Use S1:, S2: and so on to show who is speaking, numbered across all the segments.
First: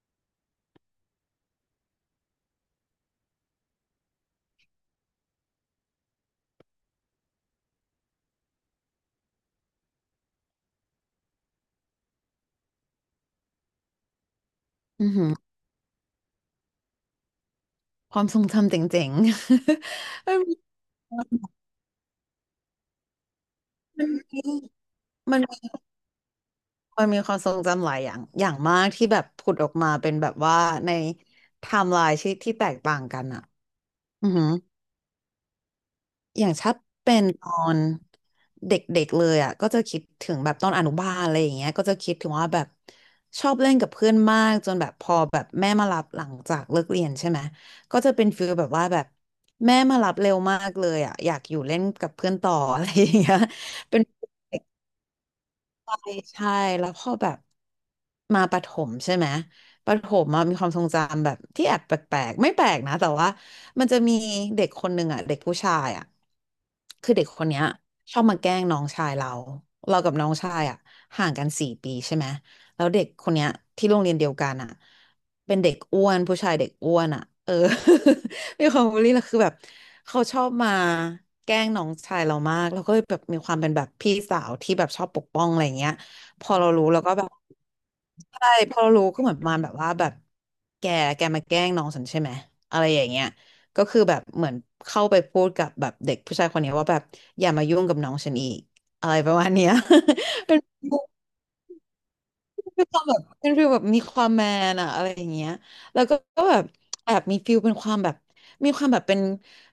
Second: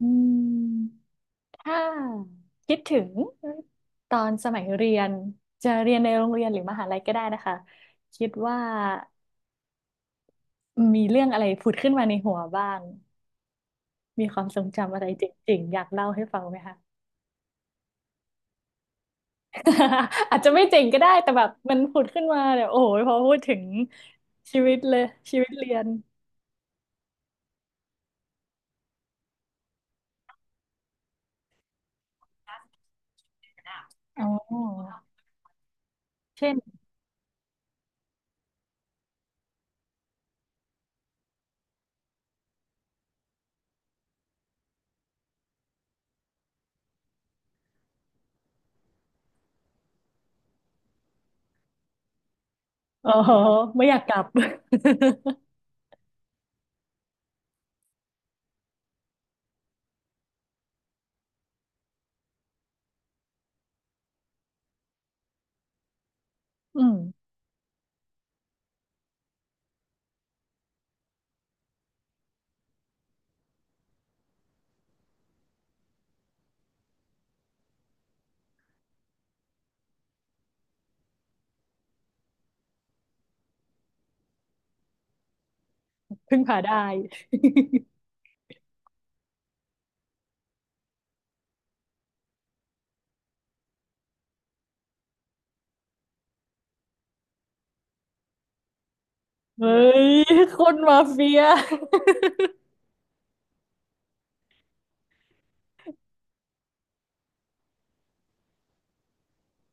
S1: อืมถ้าคิดถึงตอนสมัยเรียนจะเรียนในโรงเรียนหรือมหาลัยก็ได้นะคะคิดว่ามีเรื่องอะไรผุดขึ้นมาในหัวบ้างมีความทรงจำอะไร
S2: อือหือ
S1: เจ๋งๆอยากเล่าให้ฟังไหมคะ
S2: ความทรงจำเจ๋งๆ มั
S1: อาจจะไม่
S2: น
S1: เจ๋งก็ได้แต่แบบมันผุดขึ้นมาเดี๋ยวโอ้โหพอพูดถึง
S2: มันมี
S1: ชีวิตเลยชี
S2: มัน
S1: วิต
S2: มี
S1: เรียน
S2: มันมีความทรงจำหลายอย่างอย่างมากที่แบบผุดออกมาเป็นแบบว่าในไทม์ไลน์ที่แตกต่างกันอ่ะ
S1: อ๋
S2: อื
S1: อ
S2: อหือ อย่า
S1: เช่
S2: ง
S1: น
S2: ถ้าเป็นตอนเด็กๆเลยอ่ะก็จะคิดถึงแบบตอนอนุบาลอะไรอย่างเงี้ยก็จะคิดถึงว่าแบบชอบเล่นกับเพื่อนมากจนแบบพอแบบแม่มารับหลังจากเลิกเรียนใช่ไหมก็จะเป็นฟีลแบบว่าแบบแม่มารับเร็วมากเลยอ่ะอยากอยู่เล่นกับเพื่อนต่ออะไร อ
S1: โอ้
S2: ย่าง
S1: โห
S2: เงี้ย
S1: ไม่อ
S2: เป็
S1: ยาก
S2: น
S1: กลับ
S2: ใช่แล้วพอแบบมาประถมใช่ไหมประถมอะมีความทรงจำแบบที่แอบแปลกๆไม่แปลกนะแต่ว่ามันจะมีเด็กคนหนึ่งอ่ะเด็กผู้ชายอ่ะ
S1: อืม
S2: คือเด็กคนเนี้ยชอบมาแกล้งน้องชายเราเรากับน้องชายอ่ะห่างกันสี่ปีใช่ไหม แล้วเด็กคนเนี้ยที่โรงเรียนเดียวกันอ่ะเป็นเด็กอ้วนผู้ชายเด็กอ้วนอ่ะเออ มีความบูลลี่แล้วคือแบบเขาชอบมาแกล้งน้องชายเรามากแล้วก็เลยแบบมีความเป็นแบบพี่สาวที่แบบชอบปกป้องอะไรเงี้ย
S1: พึ่ง
S2: พอ
S1: พา
S2: เรา
S1: ได้
S2: รู้เราก็แบบใช่พอเรารู้ก็เหมือนประมาณแบบว่าแบบแกแกมาแกล้งน้องฉันใช่ไหมอะไรอย่างเงี้ยก็คือแบบเหมือนเข้าไปพูดกับแบบเด็กผู้ชายคนนี้ว่าแบบอย่ามายุ่งกับน้องฉันอีกอะไรประมาณเนี้
S1: เฮ้
S2: ย
S1: ย
S2: เป็น
S1: คนมาเฟีย
S2: เป็นความแบบเป็นฟีลแบบมีความแมนอะอะไรอย่างเงี้ยแล้วก็แบบแอบมีฟีลเป็นความแบบมีความแบบเป็น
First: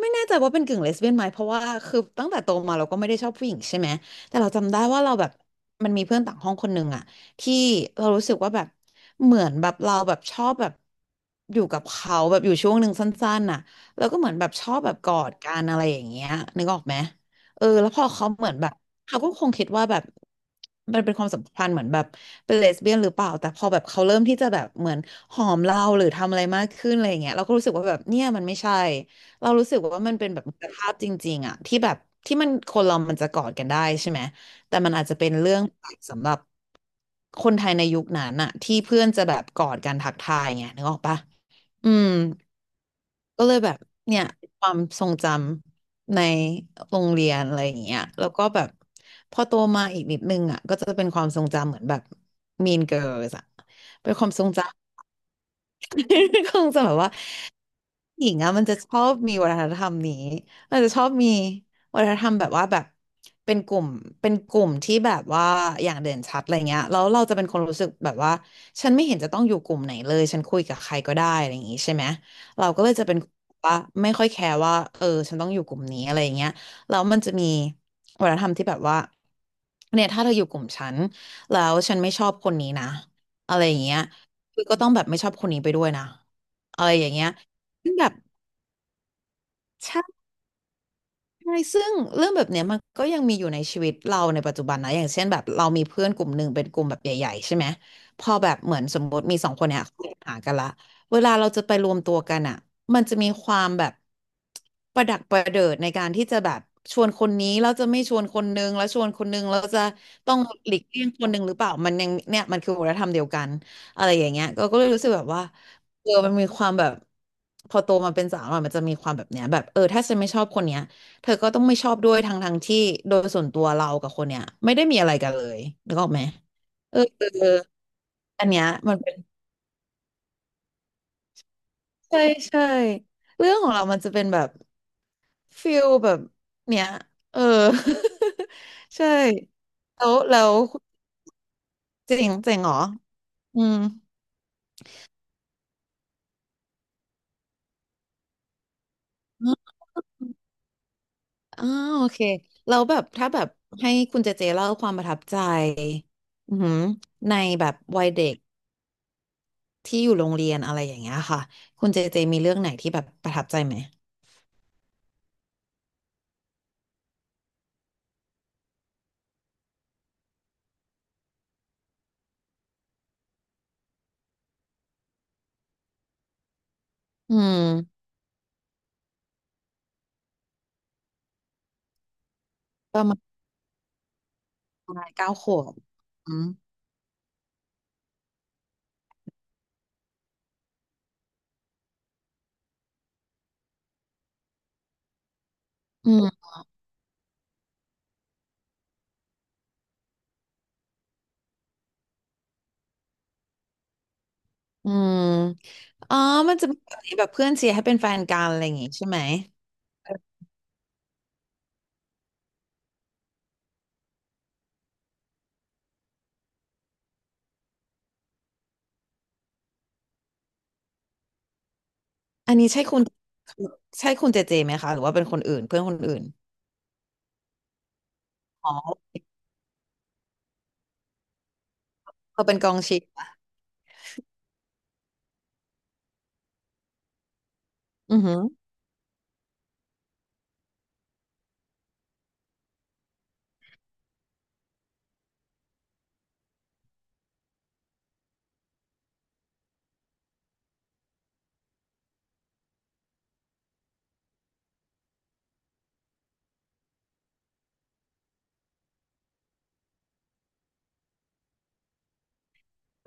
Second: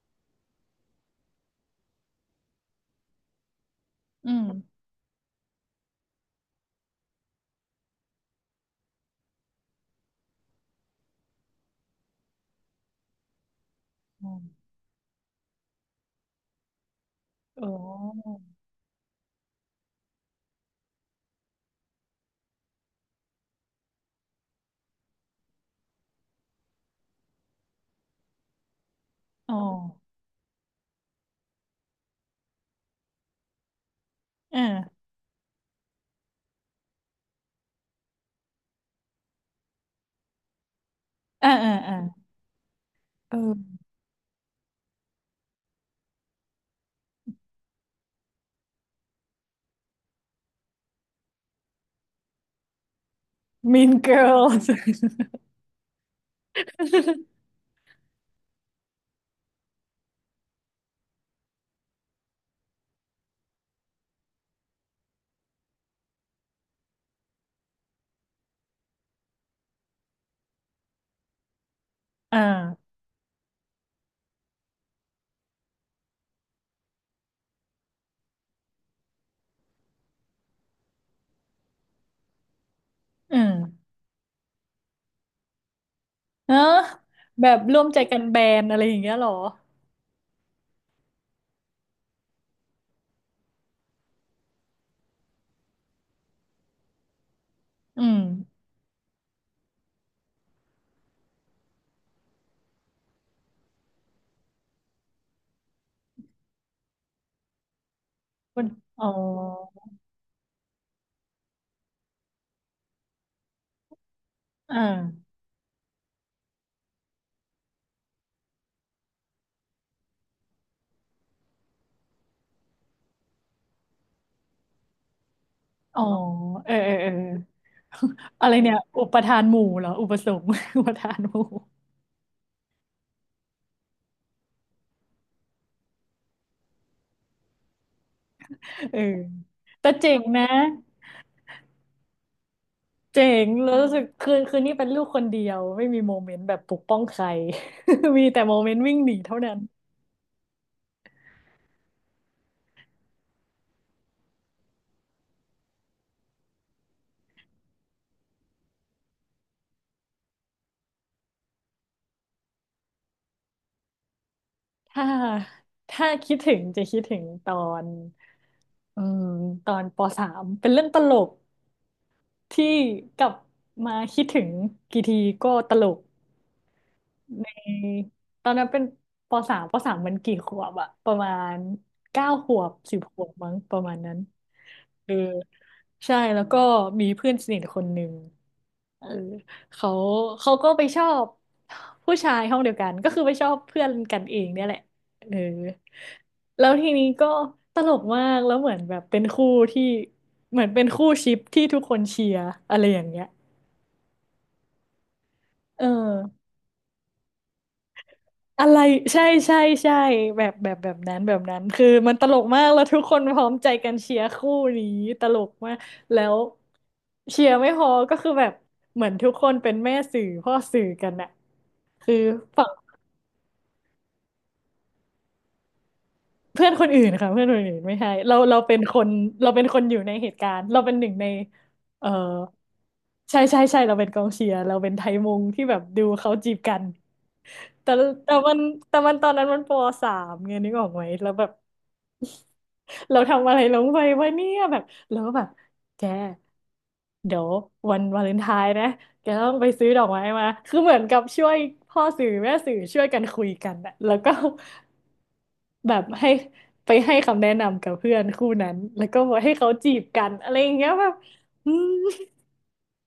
S2: ไม่แน่ใจว่าเป็นกึ่งเลสเบี้ยนไหมเพราะว่าคือตั้งแต่โตมาเราก็ไม่ได้ชอบผู้หญิงใช่ไหม
S1: อื
S2: แต่
S1: ม
S2: เราจำได้ว่าเราแบบมันมีเพื่อนต่างห้องคนหนึ่งอะที่เรารู้สึกว่าแบบเหมือนแบบเราแบบชอบแบบอยู่กับเขาแบบอยู่ช่วงหนึ่งสั้นๆน่ะแล้วก็เห
S1: อ
S2: มือนแบบช
S1: ม
S2: อบแบบกอดกันอะไรอย่างเงี้ยนึกออกไหมเอ
S1: อ๋
S2: อ
S1: อ
S2: แล้วพอเขาเหมือนแบบเขาก็คงคิดว่าแบบมันเป็นความสัมพันธ์เหมือนแบบ เป็นเลสเบี้ยนหรือเปล่าแต่พอแบบเขาเริ่มที่จะแบบเหมือนหอมเราหรือทำอะไรมากขึ้นอะไรอย่างเงี้ยเราก็รู้สึกว่าแบบเนี่ยมันไม่ใช่เรา
S1: อ๋อ
S2: รู้สึกว่ามันเป็นแบบมิตรภาพจริงๆอะที่แบบที่มันคนเรามันจะกอดกันได้ใช่ไหม
S1: อ
S2: แต่มันอา
S1: ่า
S2: จจะเป็นเรื่องสำหรับคนไทยในยุคนั้นอะที่เพื่อนจะแบบกอดกันทักทายไงนึกออกปะ
S1: อ่าอ่า
S2: อื
S1: อ่า
S2: ม
S1: เอ
S2: ก็เลยแบบ
S1: อ
S2: เนี่ยความทรงจำในโรงเรียนอะไรอย่างเงี้ยแล้วก็แบบพอโตมาอีกนิดนึงอ่ะก็จะเป็นความทรงจำเหมือนแบบ Mean Girls อ่ะ
S1: Mean
S2: เป็นความทรง
S1: Girls
S2: จำ คงจะแบบว่า หญิงอะมันจะชอบมีวัฒนธรรมนี้มันจะชอบมีวัฒนธรรมแบบว่าแบบเป็นกลุ่มเป็นกลุ่มที่แบบว่าอย่างเด่นชัดอะไรเงี้ยแล้วเราจะเป็นคนรู้สึกแบบว่าฉันไม่เห็นจะต้องอยู่กลุ่มไหนเลยฉันคุยกับใครก็ได้อะไรอย่างงี้ใช่ไหม
S1: อ่
S2: เราก็เล
S1: า
S2: ยจะเป็นว่าไม่ค่อยแคร์ว่าเออฉันต้องอยู่กลุ่มนี้อะไรอย่างเงี้ยแล้วมันจะมีวัฒนธรรมที่แบบว่าเนี่ยถ้าเธออยู่กลุ่มฉันแล้วฉันไม่ชอบคนนี้นะ
S1: อืม
S2: อะไรอย่างเงี้ยคือก็ต้องแบบไม่ชอบคนนี้ไปด้วยนะ
S1: เนอะ
S2: อะไรอย่างเงี้ย
S1: แบบร่วม
S2: ซึ่ง
S1: ใจ
S2: แบบ
S1: กันแบนอะไรอย่างเงี้ยเหรอ
S2: ใช่ ใช่ซึ่งเรื่องแบบเนี้ยมันก็ยังมีอยู่ในชีวิตเราในปัจจุบันนะอย่างเช่นแบบเรามีเพื่อนกลุ่มหนึ่งเป็นกลุ่มแบบใหญ่ๆใช่ไหม
S1: อืม
S2: พอแบบเหมือนสมมติมีสองคนเนี้ยเขามีปัญหากันละเวลาเราจะไปรวมตัวกันอ่ะมันจะมีความแบบประดักประเดิดในการที่จะแบบชวนคนนี้แล้วจะไม่ชวนคน
S1: ค
S2: นึ
S1: น
S2: งแล้วช
S1: อ๋
S2: ว
S1: อ
S2: นคนนึงเราจะต้องหลีกเลี่ยงคนนึงหรือเปล่ามันยังเนี่ยมันคือวัฒนธรรมเดียวกันอะไรอย่างเงี้ยก็
S1: อ่
S2: ก็เลยรู้สึกแบบ
S1: า
S2: ว่าเออมันมีความแบบพอโตมาเป็นสาวอะมันจะมีความแบบเนี้ยแบบเออถ้าฉันไม่ชอบคนเนี้ย เธอก็ต้องไม่ชอบด้วยทั้งที่โดยส่วนตัวเรากับคนเนี้ยไม่ได้มีอะไรกันเลยนึ
S1: อ๋
S2: ก
S1: อ
S2: ออกไหม
S1: เออเออ
S2: เออ
S1: เออ
S2: เอออั
S1: อะ
S2: น
S1: ไร
S2: เนี้ย
S1: เนี่ย
S2: มัน
S1: อุ
S2: เป็
S1: ป
S2: น
S1: ทานหมู่เหรออุปสงค์ อุปทานหมู่
S2: ใช่ใช่เรื่องของเรามันจะเป็นแบบฟิลแบบเนี้ยเออ
S1: เอ อ
S2: ใช่
S1: แต่
S2: แล้
S1: เจ๋
S2: ว
S1: ง
S2: แล้
S1: นะ
S2: วเจ๋งเจ๋งเหรอ
S1: เจ๋ง
S2: อื
S1: แล้ว
S2: ม
S1: รู้สึกคืนนี้เป็นลูก คนเดียว ไม่มีโมเมนต์แบบปกป้องใคร มีแต่โมเมนต์วิ่งหนีเท่า
S2: อ
S1: นั้น
S2: มอ่าโอเคแล้วแบบถ้าแบบให้คุณเจเจเล่าความประทับใจอือหือในแบบวัยเด็กที่อยู่โรงเรียนอะไรอย่างเงี้ยค่ะคุณเจเจมีเรื่องไหนที่แบบประทับใจไหม
S1: ถ้าถ้าคิดถึงจะคิดถึงตอนอืมตอนปสามเป็นเรื่องตลกที่กลับมาคิดถึง กี่ทีก็ตลก
S2: อื
S1: ใน
S2: ม
S1: ตอนนั้นเป็นปสามมันกี่ขวบอะประมาณ9 ขวบสิ
S2: ป
S1: บ
S2: ระ
S1: ข
S2: มาณ
S1: วบมั้งประมาณนั้น
S2: ประมา
S1: เอ
S2: ณ
S1: อ
S2: 9 ขวบ
S1: ใช่
S2: อื
S1: แล้ว
S2: ม
S1: ก็มีเพื่อนสนิทคนหนึ่ง เออเขาเขาก็ไปชอบผู้ชายห้องเดียวกันก็คือไปชอบเพื่อนกันเองเนี่ยแหละเออ
S2: อืม
S1: แล้วทีนี้ก็ตลกมากแล้วเหมือนแบบเป็นคู่ที่เหมือนเป็นคู่ชิปที่ทุกคนเชียร์อะไรอย่างเงี้ย
S2: อืม
S1: เอ
S2: อ๋อ
S1: อ
S2: มันจะมีแบบนี้แบบเพื่อนเชียร์ให้เป็นแฟนกันอะไร
S1: อะ
S2: อย่า
S1: ไร
S2: งงี้ใช่ไหม
S1: ใช่ใช่ใช่แบบแบบแบบนั้นแบบนั้นคือมันตลกมากแล้วทุกคนพร้อมใจกันเชียร์คู่นี้ตลกมากแล้วเชียร์ไม่พอก็คือแบบเหมือนทุกคนเป็นแม่สื่อพ่อสื่อกันอะคือ
S2: อันนี้ใช่คุณใช่คุณเจเจไหมคะหรือว่าเป็นคนอื่นเพื่อนคนอื่น
S1: เพื่อนคนอื่นค่ะเพื่อนคนอื่นไม่ใช่เราเรา
S2: อ๋
S1: เป็นคน
S2: อ
S1: เราเป็นคนอยู่ในเหตุการณ์เราเป็นหนึ่งในเออ
S2: เขาเป็นกองเชียร์
S1: ใช่ใช่ใช่เราเป็นกองเชียร์เราเป็นไทยมุงที่แบบดูเขาจีบกันแต่
S2: อือ
S1: แต่
S2: หือ
S1: มันแต่มันตอนนั้นมันปสามไงนึกออกไหมแล้วแบบเราทำอะไรลงไปวะเนี่ยแบบแล้วก็แบบแก เดี๋ยววันวาเลนไทน์นะแกต้องไปซื้อดอกไม้มา คือเหมือนกับช่วยพ่อสื่อแม่สื่อช่วยกันคุยกันอะแล้วก็แบบให้ไปให้คำแนะนำกับเพื่อนคู่นั้นแล้วก็บอกให้เขาจีบกันอะไรอย่างเงี้ยแบบอืม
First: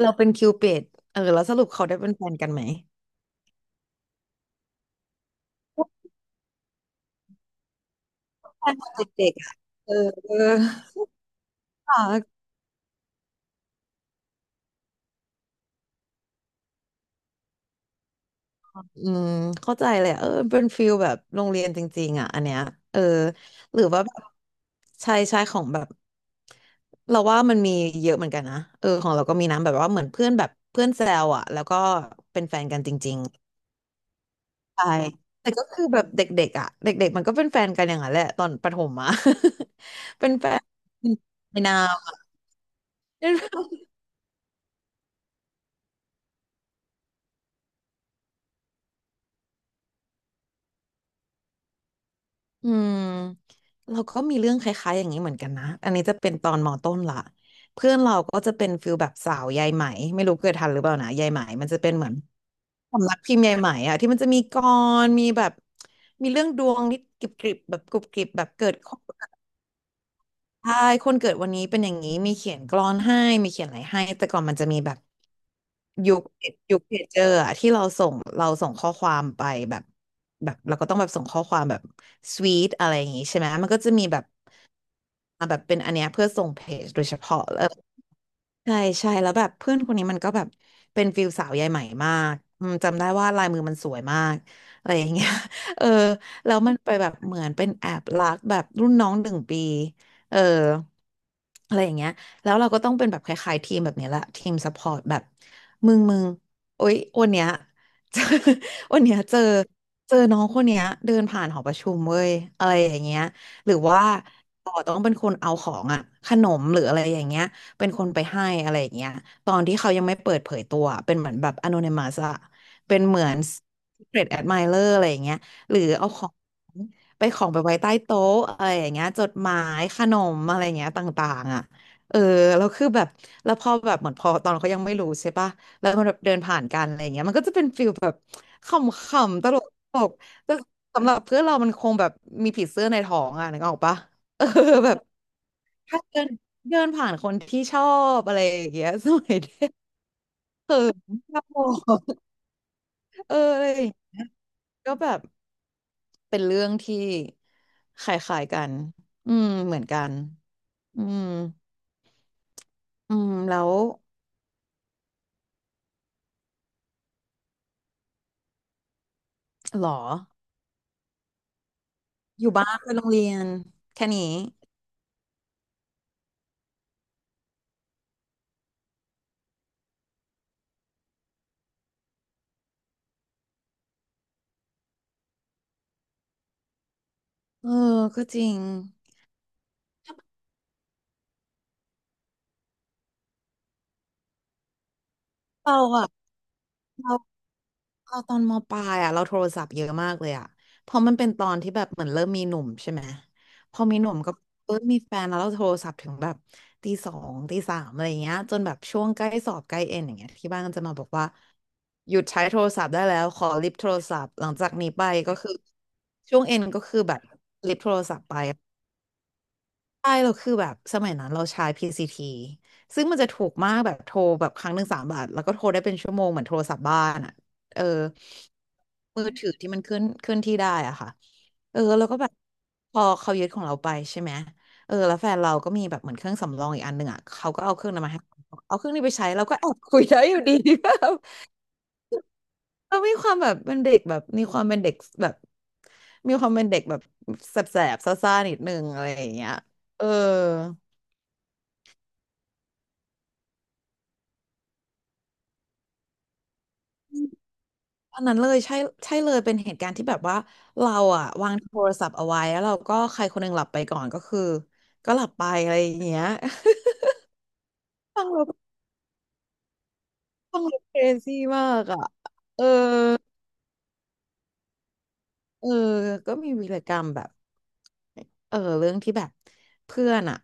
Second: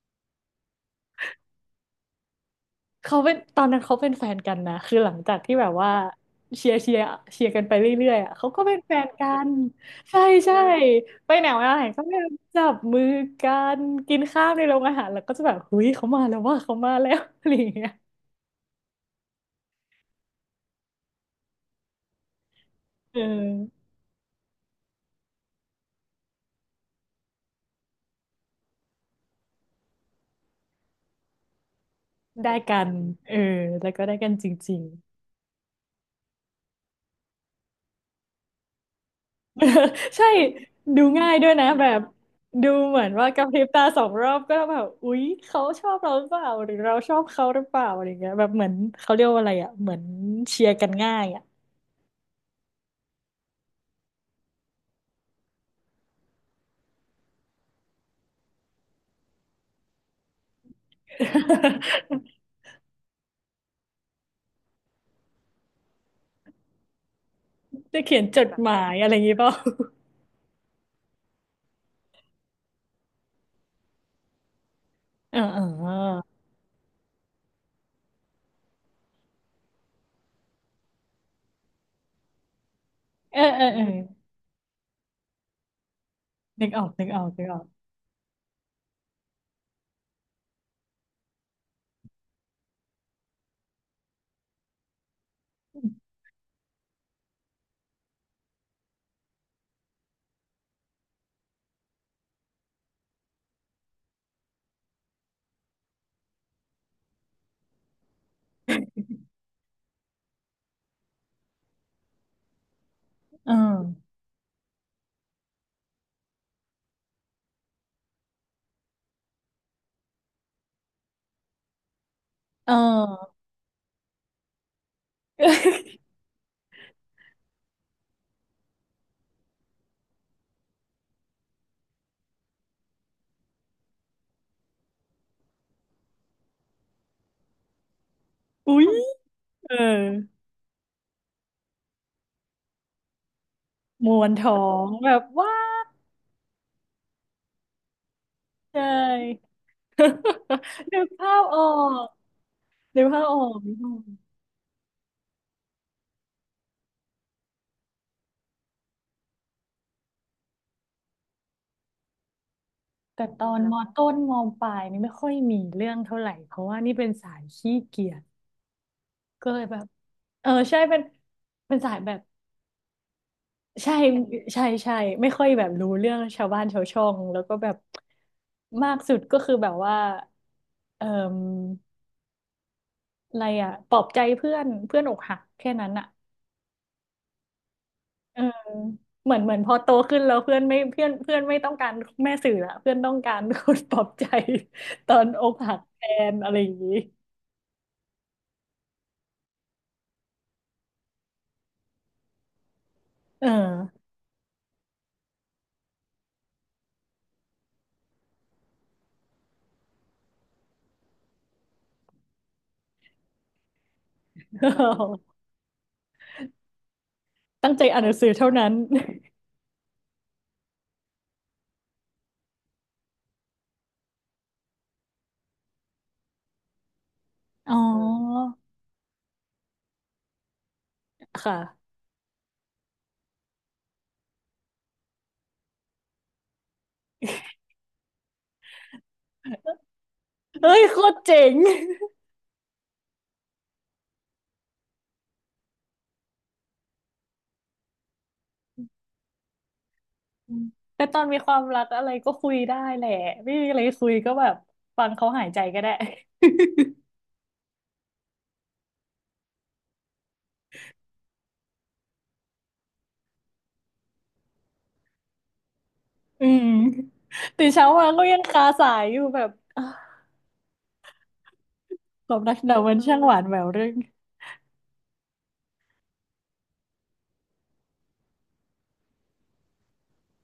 S2: เราเป็นคิวปิดเออแล้วสรุปเขาได้เป็นแฟนกันไหม
S1: เขาเป็นตอนนั้นเขาเป็นแฟนกันนะคือหลังจากที่แบบว่าเชียร์เชียร์เชียร์กันไปเรื่อยๆอ่ะเขาก็
S2: แฟ
S1: เป็
S2: น
S1: น
S2: ต
S1: แฟ
S2: อ
S1: น
S2: น
S1: กั
S2: เด็กๆ
S1: น
S2: อ่ะเอ
S1: ใช่ใช่
S2: อ
S1: ไปไหนมาไหนก็แบบ
S2: ค่ะ
S1: จับมือกันกินข้าวในโรงอาหารแล้วก็จะแบบเฮ้ยเขามาแล้วว่าเขามาแล้ว อะไรอย่างเงี้ย
S2: อืมเข้าใจเลยอะเออเป็นฟิลแบบโรงเรียนจริงๆอ่ะอันเนี้ยเออ
S1: เอ
S2: หรือ
S1: อ
S2: ว่าแบบใช่ใช่ของแบบเราว่ามันมีเยอะเหมือนกันนะเออของเราก็มีนะแบบว่าเหมือนเพื่อนแบบเพื่อนแซวอ่ะแล้วก็เป็น
S1: ได้
S2: แฟน
S1: กั
S2: กัน
S1: น
S2: จริง
S1: เออแล้วก็ได้กันจริ
S2: ๆ
S1: ง
S2: ใช่แต่ก็คือแบบเด็กๆอ่ะเด็กๆมันก็เป็นแฟนกันอย่างนั้นแหละตอนประถมอ่ะ
S1: ใช่
S2: เป็นแฟน
S1: ดูง่ายด้วย
S2: ใน
S1: นะ
S2: นา
S1: แบ
S2: ม
S1: บ
S2: อะ
S1: ดูเหมือนว่ากระพริบตา2 รอบก็แบบอุ๊ยเขาชอบเราหรือเปล่าหรือเราชอบเขาหรือเปล่าอะไรเงี้ยแบบเหมือนเขาเรียกว่าอะไรอ่ะเหมือนเชียร์กันง่ายอ่ะ
S2: อืมเราก็มีเรื่องคล้ายๆอย่างนี้เหมือนกันนะอันนี้จะเป็นตอนมต้นละเพื่อนเราก็จะเป็นฟิลแบบสาวยายไหมไม่รู้เคยทันหรือเปล่านะยายไหมมันจะเป็นเหมือน สำนักพิมพ์ยายไหมอะที่มันจะมีกลอนมีแบบมีเรื่องดวงนิดกริบๆแบบกรุ
S1: จะ
S2: บ
S1: เขี
S2: ก
S1: ย
S2: ริ
S1: น
S2: บ
S1: จ
S2: แบบ
S1: ด
S2: เกิ
S1: หมา
S2: ด
S1: ยอะไรอย่างงี้เปล่า
S2: ใช่คนเกิดวันนี้เป็นอย่างนี้มีเขียนกลอนให้มีเขียนอะไรให้ แต่ก่อนมันจะมีแบบ
S1: เออเอ
S2: ยุค
S1: อ
S2: ยุคเพจเจอร์อะที่เราส่งเราส่งข้อความไปแบบแบบเราก็ต้องแบบส่งข้อความแบบสวีทอะไรอย่างงี้
S1: เอ
S2: ใช่
S1: อ
S2: ไหม
S1: เอ
S2: มั
S1: อ
S2: นก็
S1: เออ
S2: จะมีแบบอ่ะแบบเป็นอันเนี้ยเพื่อส่งเพ
S1: นึกออ
S2: จ
S1: ก
S2: โด
S1: นึ
S2: ย
S1: ก
S2: เฉ
S1: ออก
S2: พาะ
S1: นึกออก
S2: ใช่ใช่แล้วแบบเพื่อนคนนี้มันก็แบบเป็นฟิลสาวยายไหมมากอืมจำได้ว่าลายมือมันสวยมากอะไรอย่างเงี้ย เออแล้วมันไปแบบเหมือนเป็นแอบรักแบบรุ่นน้อง1 ปีเอออะไรอย่างเงี้ยแล้วเราก็ต้องเป็นแบบคล้ายๆทีมแบบเนี้ยแหละทีมซัพพอร์ตแบบมึงโอ๊ยวันเนี้ย เจอ วันเนี้ยเจอเจอน้องคนเนี้ยเดินผ่านหอประชุมเว้ยอะไรอย่างเงี้ย
S1: เออ
S2: หรือว่าเราต้องเป็นคนเอาของอะขนมหรืออะไรอย่างเงี้ย เป็นคนไปให้อะไรอย่างเงี้ยตอนที่เขายังไม่เปิดเผยตัวเป็นเหมือนแบบ anonymous อะ
S1: เอ
S2: เป็นเหมือ
S1: อ
S2: น secret admirer อะไรอย่างเงี้ยหรือ เอาของไปของไปไว้ใต้โต๊ะอะไรอย่างเงี้ยจดหมายขนมอะไรอย่างเงี้ยต่างๆอ่ะเออแล้วคือแบบแล้วพอแบบเหมือนพอตอนเขายังไม่รู้ใช่ปะแล้วอย่างเงี้ยมันก็จะเป็นฟิลแบบข
S1: อุ๊ย
S2: ำๆตลก
S1: เออ
S2: ตลกแต่สำหรับเพื่อนเรามันคงแบบมีผีเสื้อในท้องอ่ะนึกออกปะ
S1: มวน
S2: เออ
S1: ท้อง
S2: แบบ
S1: แบบว้าว
S2: ถ้าเดินเดินผ่านคนที่ชอบอะไรอย่าง
S1: เล
S2: เงี้ย สมัยเด็
S1: ย
S2: กเขิ น
S1: นึกภา
S2: ชอ
S1: พออ
S2: บ
S1: กนึกภาพ
S2: เอ
S1: อ
S2: อ
S1: อก
S2: อะไรอ
S1: นึก
S2: ย่าง
S1: ภาพออก
S2: เงี้ยก็แบบเป็นเรื่องที่คล้ายๆกันอืมเหมือนกันอืมอื
S1: แต่
S2: ม
S1: ตอ
S2: แล้
S1: น
S2: ว
S1: มอต้นมอปลายนี่ไม่ค่อยมีเรื่องเท่าไหร่เพราะว่านี่เป็นสายขี้เกียจก็เลยแบ
S2: หร
S1: บ
S2: อ
S1: เออใช่เป็นสายแบบ
S2: อยู่บ้านไปโรงเรียน
S1: ใช่
S2: แค่นี้
S1: ใช่ใช่ไม่ค่อยแบบรู้เรื่องชาวบ้านชาวช่องแล้วก็แบบมากสุดก็คือแบบว่าเอ่ออะไรอะปลอบใจเพื่อนเพื่อนอกหักแค่นั้นอะ
S2: เออก็จ
S1: เออ
S2: ริง
S1: เหมือนเหมือนพอโตขึ้นแล้วเพื่อนไม่ต้องการแม่สื่อละเพื่อนต้องการคนปลอบใจตอนอกหั
S2: เรา
S1: กแท
S2: อะ
S1: นอะไรอย่างนี้
S2: เรา เราตอนมปลายอ่ะเราโทรศัพท์เยอะมากเลยอ่ะเพราะมันเป็นตอนที่แบบเหมือนเริ่มมีหนุ่มใช่ไหม
S1: เอ
S2: พอมีหนุ่มก็เออมีแฟนแล้วเราโทรศัพท์ถึงแบบตี 2 ตี 3อะไรเงี้ยจนแบบช่วงใกล้สอบใกล้เอ็นอย่างเงี้ยที่บ้านก็จะมาบอกว่าหยุดใช้โทรศัพท์ได้แล้วขอลิฟต์โทรศัพท์หลังจากนี้ไปก็
S1: อ
S2: คือช่วงเอ็นก็คือแบบ
S1: ตั้
S2: ลิ
S1: ง
S2: ฟ
S1: ใจ
S2: ต์โทร
S1: อ่านหนั
S2: ศั
S1: ง
S2: พ
S1: สื
S2: ท์
S1: อ
S2: ไป
S1: เท่านั้น
S2: ใช่เราคือแบบสมัยนั้นเราใช้พี c ีทีซึ่งมันจะถูกมากแบบโทรแบบครั้งหนึ่ง3 บาทแล้วก็โทรได้เป็นชั่วโมงเหมือนโทรศัพท์บ้านอ่ะ
S1: อ๋
S2: เออ
S1: อ
S2: มือถือที่มันเคลื่อนที่ได้อ่ะค่ะเออ
S1: ค่ะ
S2: แล้วก็แบบพอเขายึดของเราไปใช่ไหมเออแล้วแฟนเราก็มีแบบเหมือนเครื่องสำรองอีกอันหนึ่งอ่ะเขาก็เอาเครื่องนั้นมาให้เราเอาเครื่องนี้ไปใช้เราก็ แอบคุยได้อยู่ดี
S1: เฮ้ย
S2: แบ
S1: โค
S2: บ
S1: ตรเจ๋ง
S2: เรามีความแบบเป็นเด็กแบบมีความเป็นเด็กแบบมีความเป็นเด็กแบบแสบๆซ่าๆนิดนึงอะไรอย่างเงี้ยเออ
S1: อืมแต่ตอนมีความรักอะไรก็คุยได้แหละ ไม่มีอะไรคุยก็แบบฟังเขาหายใจก็ได้
S2: อันนั้นเลยใช่ใช่เลยเป็นเหตุการณ์ที่แบบว่าเราอะวางโทรศัพท์เอาไว้แล้วเราก็ใครคนหนึ่งหลับไปก่อนก็คือก็หลับไปอะไรอย่างเงี้ย
S1: อืมตื่นเช้ามา
S2: ฟั
S1: ก็
S2: ง
S1: ยังคา
S2: เรา
S1: สายอยู่แบบอ่ะ
S2: ฟังเครซี่มากอ่ะ
S1: ความรักเรามันช่างหวานแหววเรื่อง
S2: เออก็มีวีรกรรมแบบเออเรื่องที่แบบเพื่อนอ่ะ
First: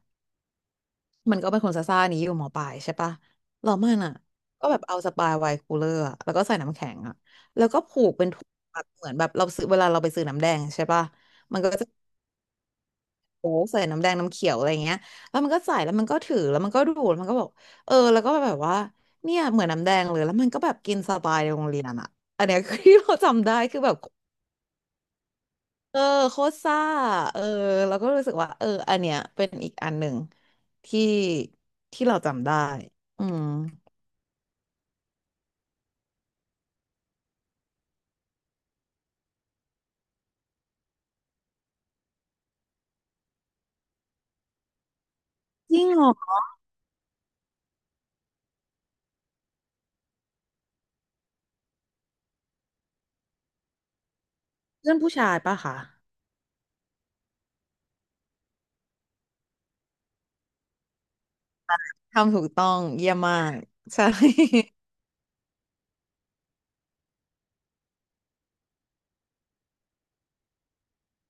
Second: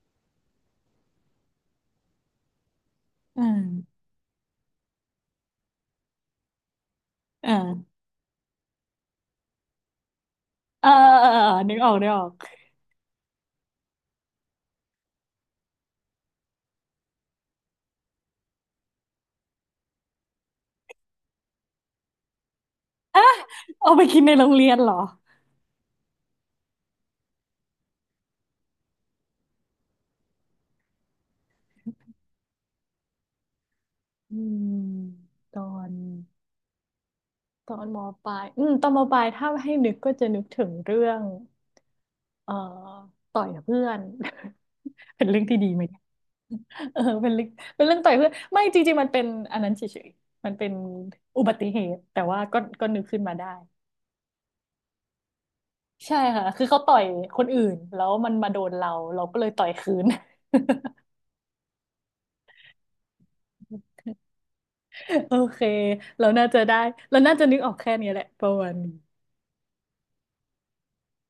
S2: มันก็เป็นคนซ่าๆนี้อยู่หมอปลายใช่ปะ
S1: อื
S2: เรามั
S1: ม
S2: นอ่ะก็แบบเอาสปายไวน์คูลเลอร์อะแล้วก็ใส่น้ำแข็งอ่ะ
S1: อ
S2: แล้วก็
S1: ่า
S2: ผูกเป็นถุงแบบเหมือนแบบเราซื้อเวลาเราไปซื้อน้ำแดงใช่
S1: อ่า
S2: ปะ
S1: อ่าอ่า
S2: มันก็
S1: นึก
S2: จะ
S1: ออกนึกออก
S2: โอ้ใส่น้ำแดงน้ำเขียวอะไรเงี้ยแล้วมันก็ใส่แล้วมันก็ถือแล้วมันก็ดูดมันก็บอกเออแล้วก็แบบว่าเนี่ยเหมือนน้ำแดงเลยแล้วมันก็แบบกินสปายในโรงเรียนอ่ะอันเนี้ย คือที่เราจำได้คือแบ
S1: เอา
S2: บ
S1: ไปกินในโรงเรียนเหรอ
S2: เออโคตรซ่าเออเราก็รู้สึกว่าเอออันเนี้ยเป็นอีกอันหนึ่งที่ที่เราจำได้อืม
S1: อืมตอนตอนมปลายอืมตอนมปลายถ้าให้นึกก็จะนึกถึงเรื่อง เอ่อต่อยกับเพื่อน เป็นเรื่องที่ดี
S2: จ
S1: ไห
S2: ริ
S1: ม
S2: งเหรอ
S1: เออเป็นเรื่องเป็นเรื่องต่อยเพื่อนไม่จริงๆมันเป็นอันนั้นเฉยๆมันเป็นอุบัติเหตุแต่ว่าก็นึกขึ้นมาได้
S2: เพื่อนผู้ชายปะคะ
S1: ใช่ค่ะคือเขาต่อยคนอื่นแล้วมันมาโดนเราเราก็เลยต่อยคืน
S2: ทำถูกต้องเยี่ยมมากใช่
S1: โอเคเราน่าจะได้เราน่าจะนึกออกแค่นี้แหละประมาณนี้